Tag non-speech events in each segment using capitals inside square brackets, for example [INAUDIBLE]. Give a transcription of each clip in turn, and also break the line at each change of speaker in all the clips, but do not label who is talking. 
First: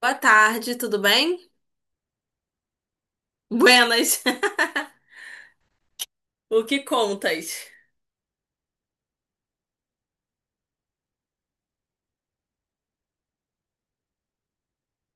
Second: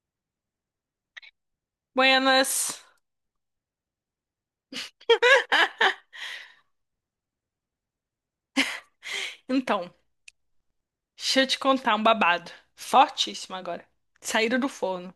Boa tarde, tudo bem?
Buenas.
Buenas. [LAUGHS] O que contas?
Então, deixa eu te contar um babado. Fortíssimo agora. Saíram do forno.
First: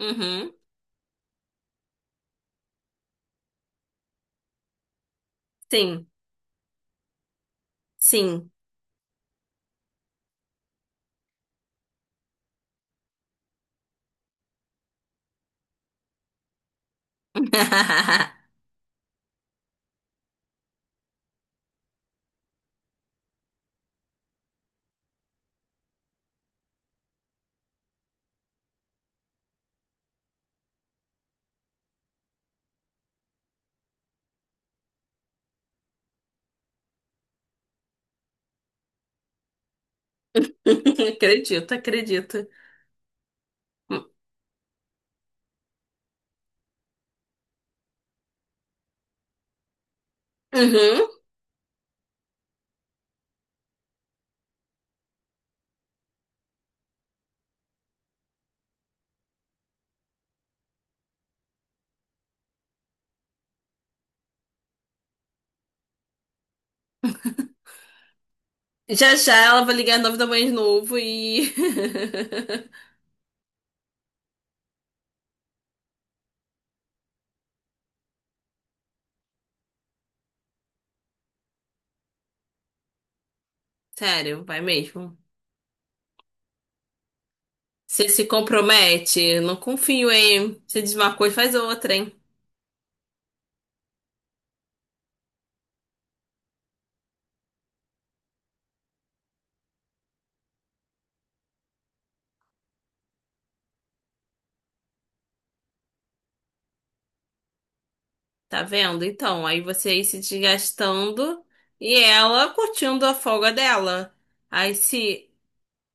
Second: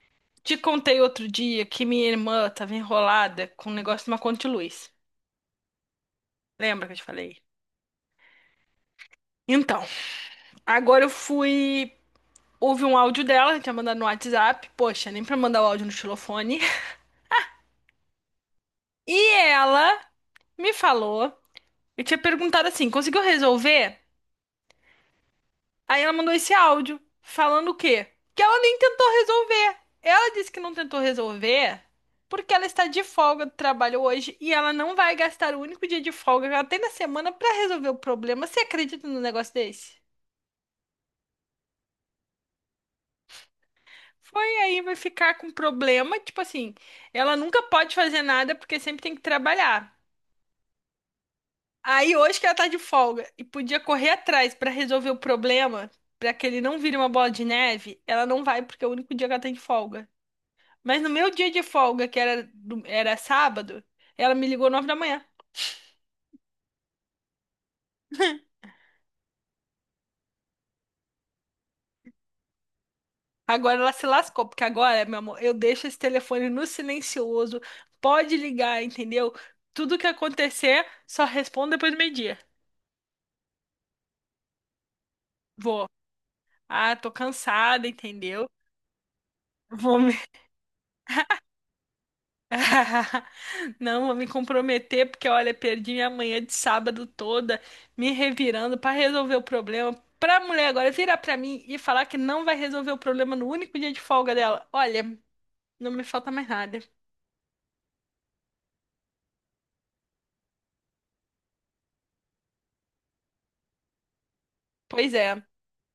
Uhum.
Te contei outro dia que minha irmã tava enrolada com um negócio de uma conta de luz.
Sim,
Lembra que eu te falei?
sim.
Então, agora eu fui. Houve um áudio dela, tinha mandado no WhatsApp. Poxa, nem pra mandar o áudio no xilofone.
[LAUGHS]
E ela me falou. Eu tinha perguntado assim: conseguiu resolver? Aí ela mandou esse áudio falando o quê? Que ela nem tentou resolver. Ela disse que não tentou resolver porque ela está de folga do trabalho hoje e ela não vai gastar o único dia de folga que ela tem na semana para resolver o problema. Você acredita num negócio desse?
Acredito, acredito.
Foi aí, vai ficar com problema. Tipo assim, ela nunca pode fazer nada porque sempre tem que trabalhar.
Uhum.
Aí hoje que ela tá de folga e podia correr atrás para resolver o problema, para que ele não vire uma bola de neve, ela não vai porque é o único dia que ela tem de folga. Mas no meu dia de folga, que era, era sábado, ela me ligou 9 da manhã. [LAUGHS]
Já já ela vai ligar nove da manhã de novo e.
Agora ela se lascou, porque agora, meu amor, eu deixo esse telefone no silencioso. Pode ligar, entendeu? Tudo que acontecer, só respondo depois do meio-dia.
[LAUGHS] Sério, vai mesmo.
Vou. Ah, tô cansada,
Você se
entendeu?
compromete, não
Vou.
confio, hein? Você diz uma coisa, faz outra, hein?
[LAUGHS] Não, vou me comprometer porque, olha, perdi minha manhã de sábado toda me revirando pra resolver o problema. Pra mulher agora virar pra mim e falar que não vai resolver o problema no único dia de folga dela. Olha, não me falta mais nada.
Tá vendo? Então, aí você aí se desgastando e ela curtindo a folga dela. Aí
Pois
se
é,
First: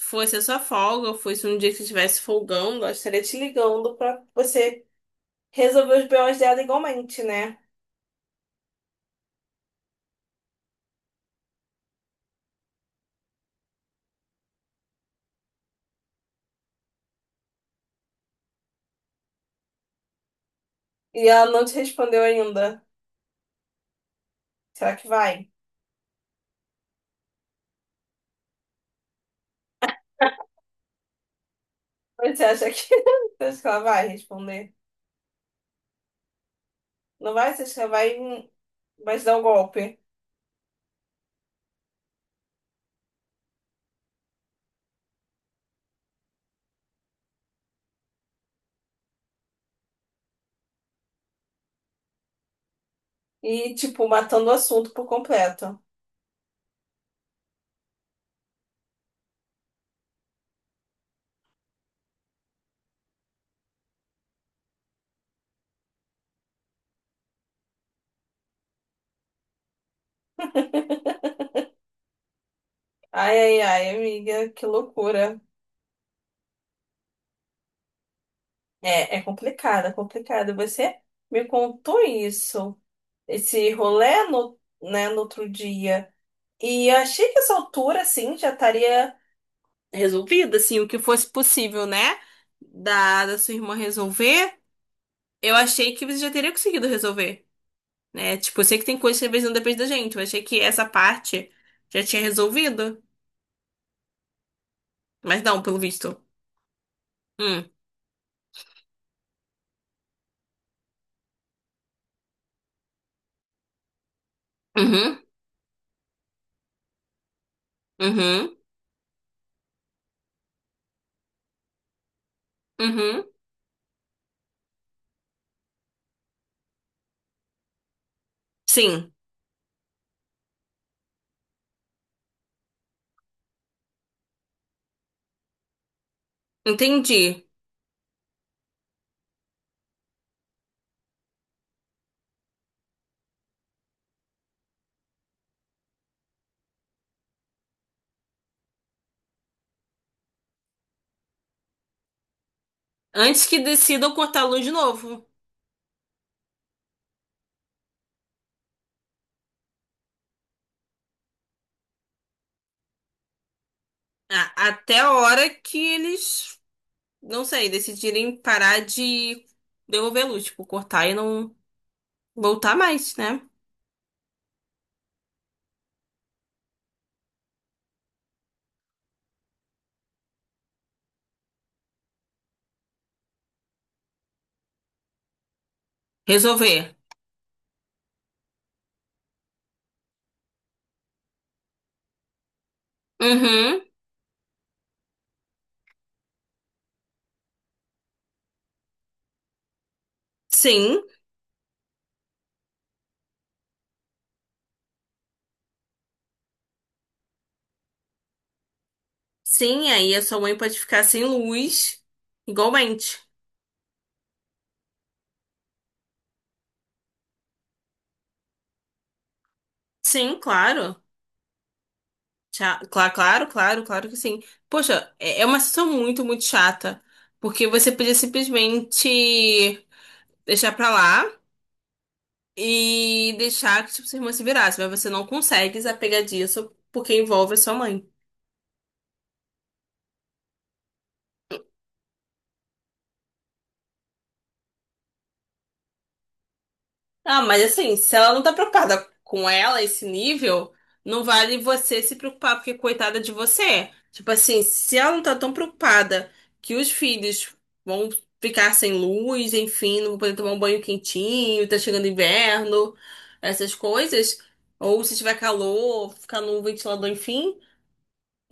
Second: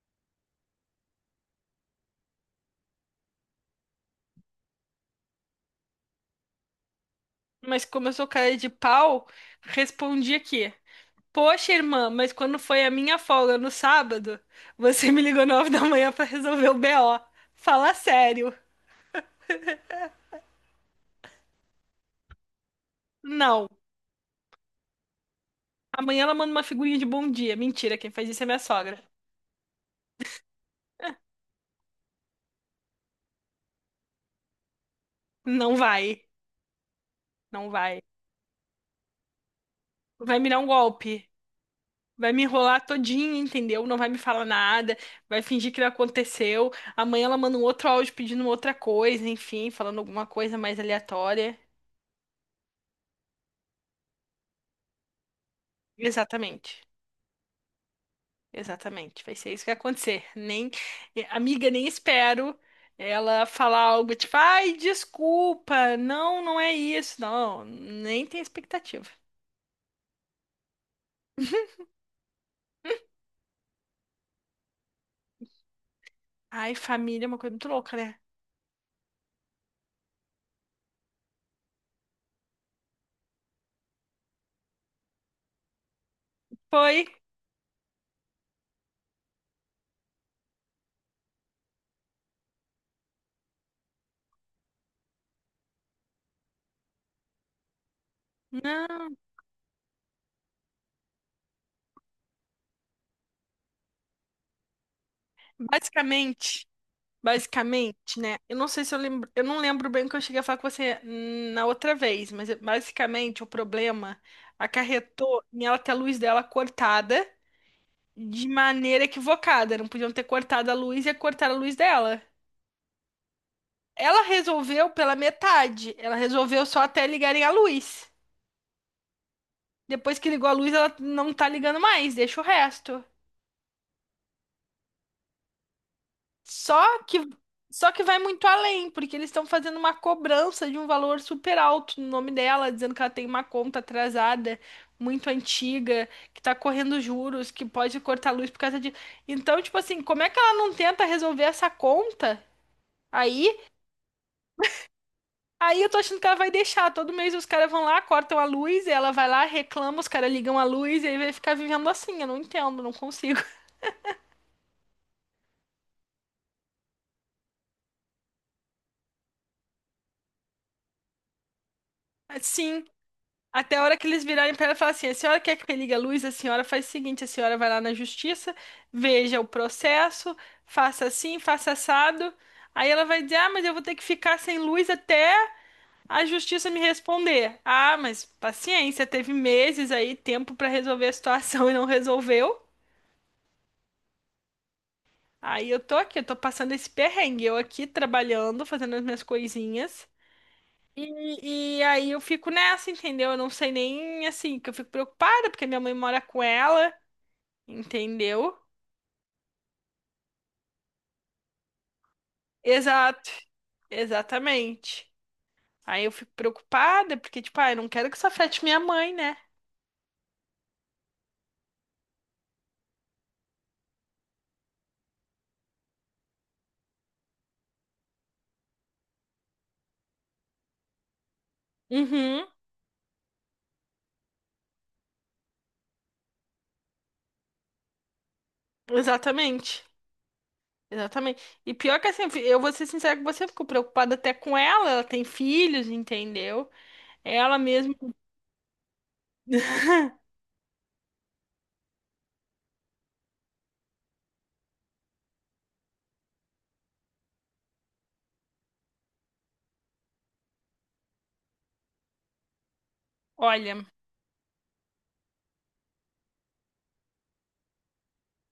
fosse a sua folga, ou fosse um dia que você estivesse folgando, ela estaria te ligando pra você resolver os BOs dela igualmente, né?
mas como eu sou cara de pau, respondi aqui. Poxa, irmã, mas quando foi a minha folga no sábado, você me ligou 9 da manhã pra resolver o BO. Fala sério.
E ela não te respondeu ainda.
Não.
Será que vai?
Amanhã ela manda uma figurinha de bom dia. Mentira, quem faz isso é minha sogra.
Mas você acha que, [LAUGHS] você acha que ela vai responder?
Não vai,
Não vai? Você
não
acha que ela
vai.
vai, vai te dar um golpe?
Vai me dar um golpe. Vai me enrolar todinha, entendeu? Não vai me falar nada, vai fingir que não aconteceu. Amanhã ela manda um outro áudio pedindo outra coisa, enfim, falando alguma coisa mais aleatória.
E, tipo, matando o assunto por completo.
Exatamente, exatamente. Vai ser isso que vai acontecer. Nem, amiga, nem espero ela falar algo tipo, ai, desculpa, não, não é isso. Não, nem tem expectativa.
Ai, ai, ai, amiga, que loucura.
Ai, família é uma coisa muito louca, né?
É, é complicado, é complicado. Você me contou isso, esse rolê no, né, no outro dia. E eu
Foi.
achei que essa altura, assim, já estaria resolvida, assim, o que fosse possível, né? Da sua irmã resolver, eu achei que você já teria conseguido resolver, né? Tipo, eu sei que tem
Não,
coisas que às vezes não depende da gente, eu achei que essa parte já tinha resolvido, mas não, pelo visto.
basicamente.
Hum.
Basicamente, né? Eu não sei se eu lembro, eu não lembro bem o que eu cheguei a falar com você na outra vez, mas basicamente o problema
Uhum,
acarretou em ela ter a luz dela cortada de
uhum,
maneira equivocada. Não podiam ter cortado a luz e cortar a luz dela.
uhum.
Ela resolveu pela metade. Ela resolveu só até ligarem a luz.
Sim,
Depois que ligou a luz, ela não tá ligando mais, deixa o resto. Só que
entendi.
só que vai muito além, porque eles estão fazendo uma cobrança de um valor super alto no nome dela, dizendo que ela tem uma conta atrasada, muito antiga, que tá correndo juros, que pode cortar a luz por causa de. Então, tipo assim, como é que ela não tenta resolver essa conta?
Antes
Aí,
que decidam cortar a luz de novo.
aí eu tô achando que ela vai deixar. Todo mês os caras vão lá, cortam a luz, e ela vai lá, reclama, os caras ligam a luz, e aí vai ficar vivendo assim. Eu não entendo, não consigo. [LAUGHS]
Até a hora que eles, não sei, decidirem parar de devolver a luz, tipo, cortar e não. Voltar
Assim,
mais, né?
até a hora que eles virarem pra ela e falar assim: a senhora quer que religue a luz? A senhora faz o seguinte: a senhora vai lá na justiça, veja o processo, faça assim, faça assado. Aí ela vai dizer: ah, mas eu vou ter que ficar sem luz até a justiça me
Resolver.
responder. Ah, mas paciência, teve meses aí, tempo pra resolver a situação [LAUGHS] e não resolveu.
Uhum.
Aí eu tô aqui, eu tô passando esse perrengue, eu aqui trabalhando, fazendo as minhas coisinhas.
Sim.
E aí eu fico nessa, entendeu? Eu não sei nem assim, que eu fico preocupada, porque minha mãe mora com ela. Entendeu?
Sim, aí a sua mãe pode ficar sem luz, igualmente.
Exato, exatamente. Aí eu fico preocupada porque, tipo, ah, eu não quero que isso afete minha mãe, né?
Sim, claro. Claro, claro, claro, claro que sim. Poxa, é é uma situação muito, muito chata. Porque você podia simplesmente deixar pra lá
Uhum,
e deixar que tipo, sua irmã se virasse, mas você não consegue desapegar disso porque envolve a sua mãe.
exatamente. Exatamente. E pior que assim, eu vou ser sincera com você, eu fico preocupada até com ela, ela tem filhos, entendeu?
Ah,
Ela
mas
mesma,
assim, se ela não tá preocupada com ela, esse nível, não vale você se preocupar, porque coitada de você. Tipo assim, se ela não tá tão preocupada que os filhos vão ficar sem luz, enfim, não vão poder tomar um banho quentinho, tá chegando inverno, essas
olha,
coisas, ou se tiver calor, ficar num ventilador, enfim,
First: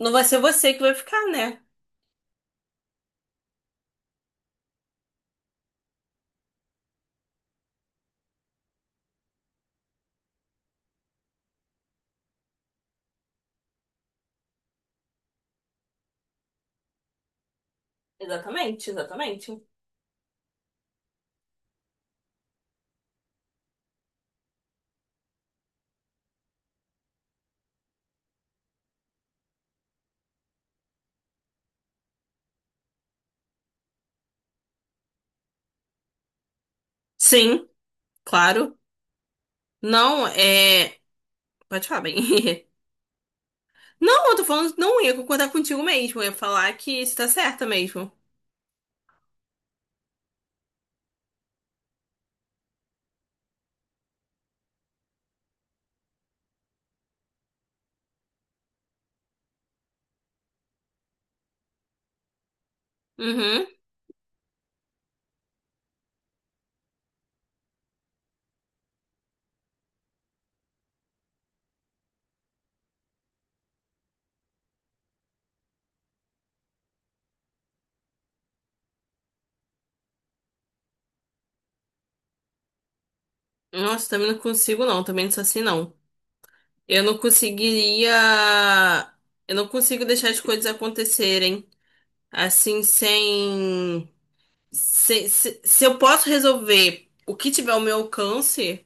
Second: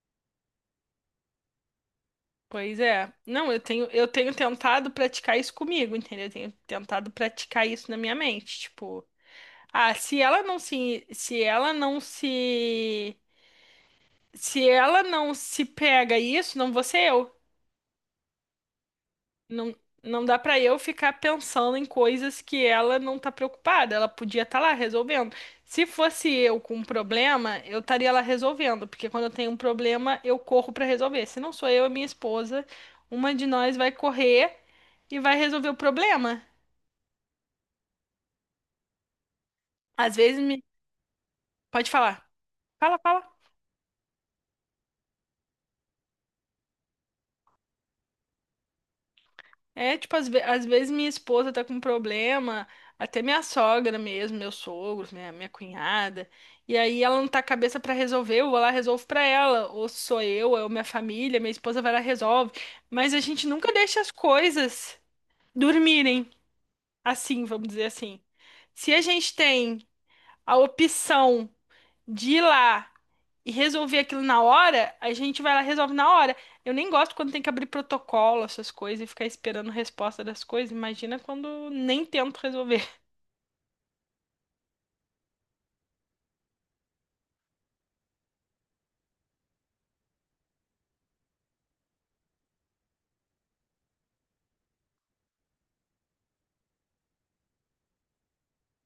não vai ser você que vai ficar, né?
pois é. Não, eu tenho tentado praticar isso comigo, entendeu? Eu tenho tentado praticar isso na minha mente, tipo, ah, se ela não se pega isso, não vou ser eu.
Exatamente, exatamente.
Não, não dá pra eu ficar pensando em coisas que ela não tá preocupada. Ela podia estar lá resolvendo. Se fosse eu com um problema, eu estaria lá resolvendo, porque quando eu tenho um problema, eu corro pra resolver. Se não sou eu, é minha esposa, uma de nós vai correr e vai resolver o problema.
Sim, claro.
Às
Não,
vezes me...
é. Pode
Pode
falar
falar.
bem. [LAUGHS]
Fala, fala.
Não, eu tô falando, não ia concordar contigo mesmo. Eu ia falar que isso tá certa mesmo.
É, tipo, às vezes minha esposa tá com problema, até minha sogra mesmo, meus sogros, minha cunhada, e aí ela não tá com a cabeça pra resolver, eu vou lá, resolvo pra ela, ou sou eu, ou minha família, minha esposa vai lá, e resolve. Mas a gente
Uhum.
nunca deixa as coisas dormirem assim, vamos dizer assim. Se a gente tem a opção de ir lá e resolver aquilo na hora, a gente vai lá e resolve na hora. Eu nem gosto quando tem que abrir protocolo, essas coisas, e ficar esperando resposta das coisas. Imagina quando nem tento resolver.
Nossa, também não consigo, não. Também não sou assim, não. Eu não conseguiria. Eu não consigo deixar as coisas acontecerem assim, sem. Se eu posso resolver o que tiver ao meu alcance.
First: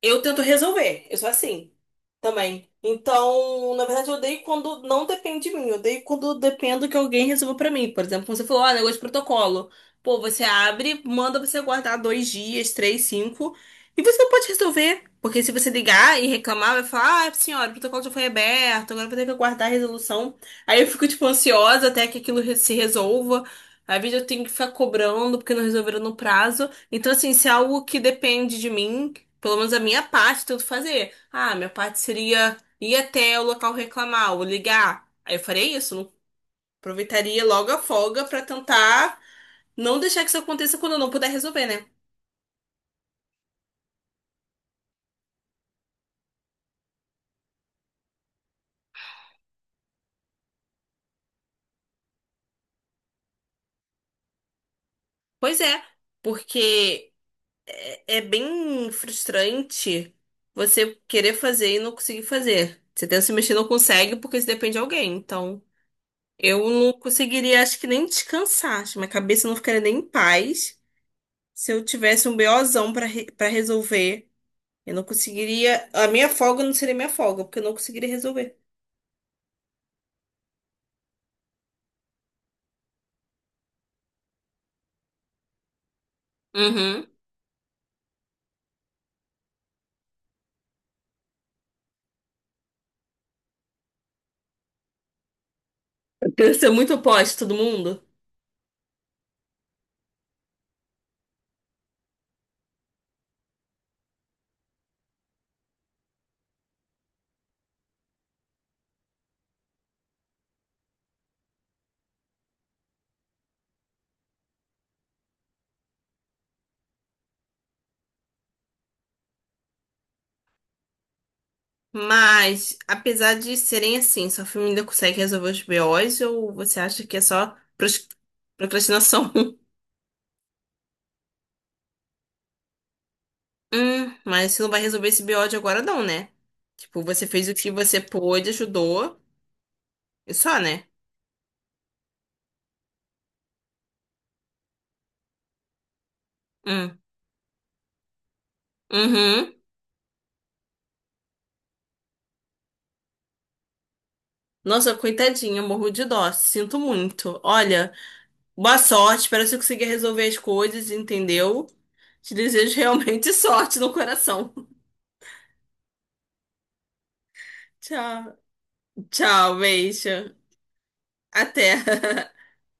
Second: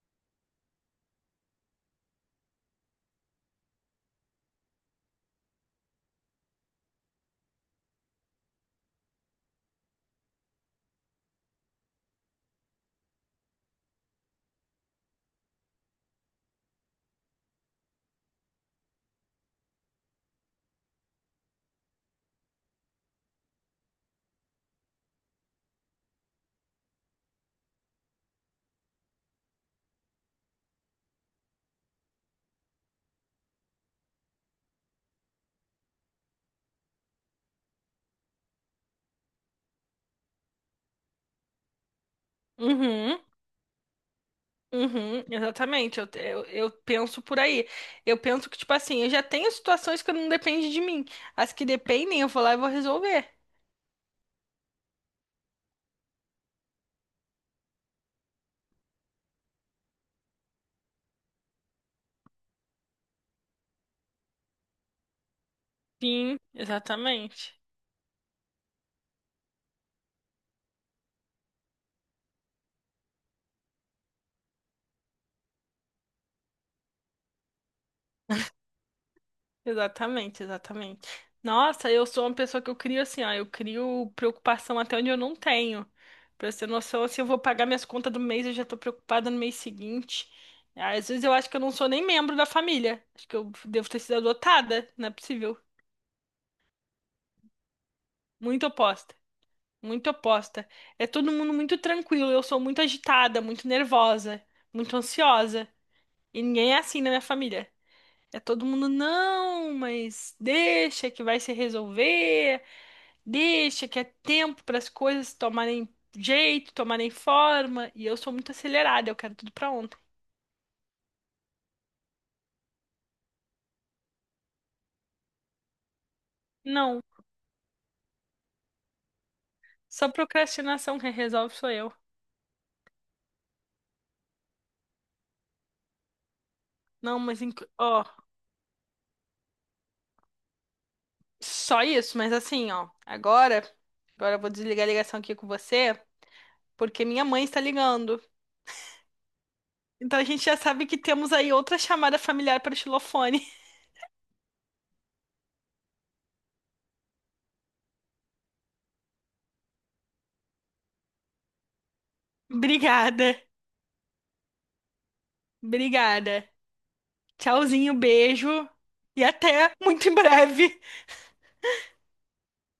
Eu tento resolver, eu sou assim também. Então, na verdade, eu odeio quando não depende de mim, eu odeio quando dependo que alguém resolva pra mim. Por exemplo, quando você falou, ah, negócio de protocolo. Pô, você abre, manda você guardar dois dias, três, cinco, e você não pode resolver. Porque se você ligar e reclamar, vai falar, ah, senhora, o protocolo já foi aberto, agora eu vou ter que aguardar a resolução. Aí eu fico, tipo, ansiosa até que aquilo se resolva. Às vezes eu tenho que ficar cobrando porque não resolveram no prazo. Então, assim, se é algo que depende de mim, pelo menos a minha parte, tento fazer. Ah, minha parte seria ir até o local reclamar ou ligar. Aí eu faria isso, aproveitaria logo a folga pra tentar não deixar que isso aconteça quando eu não puder resolver, né?
Uhum. Uhum, exatamente, eu penso por aí. Eu penso que, tipo assim, eu já tenho situações que não dependem de mim. As que dependem, eu vou lá e vou resolver.
Pois é, porque é, é bem frustrante você querer fazer e não conseguir fazer. Você tenta se mexer e não consegue porque isso depende de alguém. Então,
Sim,
eu não
exatamente.
conseguiria, acho que nem descansar. Acho que minha cabeça não ficaria nem em paz se eu tivesse um BOzão pra para resolver. Eu não conseguiria. A minha folga não seria minha folga, porque eu não conseguiria resolver.
Exatamente, exatamente. Nossa, eu sou uma pessoa que eu crio assim, ó, eu crio preocupação até onde eu não tenho. Pra você ter noção,
Uhum.
assim, eu vou pagar minhas contas do mês, eu já tô preocupada no mês seguinte. Às vezes eu acho que eu não sou nem membro da família. Acho que eu devo ter sido adotada, não é possível.
Eu queria ser muito oposta de todo mundo.
Muito oposta, muito oposta. É todo mundo muito tranquilo, eu sou muito agitada, muito nervosa, muito ansiosa. E ninguém é assim na minha família. É todo mundo, não, mas deixa que vai se resolver. Deixa que é tempo para as coisas tomarem jeito, tomarem forma, e eu sou muito acelerada, eu quero tudo pra ontem.
Mas, apesar de serem assim, sua família ainda consegue resolver os BOs ou você
Não,
acha que é só procrastinação? [LAUGHS]
só procrastinação quem resolve sou eu.
Mas você não vai resolver esse BO de agora não, né? Tipo,
Não,
você
mas
fez o que você
ó,
pôde, ajudou e só, né?
só isso, mas assim, ó, agora, agora eu vou desligar a ligação aqui com você,
Hum.
porque minha mãe está ligando.
Uhum.
Então a gente já sabe que temos aí outra chamada familiar para o xilofone. [LAUGHS]
Nossa, coitadinha, morro de dó, sinto muito. Olha, boa sorte, espero que você consiga resolver as coisas, entendeu? Te desejo realmente [LAUGHS]
Obrigada.
sorte no coração.
Obrigada. Tchauzinho,
Tchau,
beijo e
tchau,
até muito
beijo.
em breve.
Até. [LAUGHS]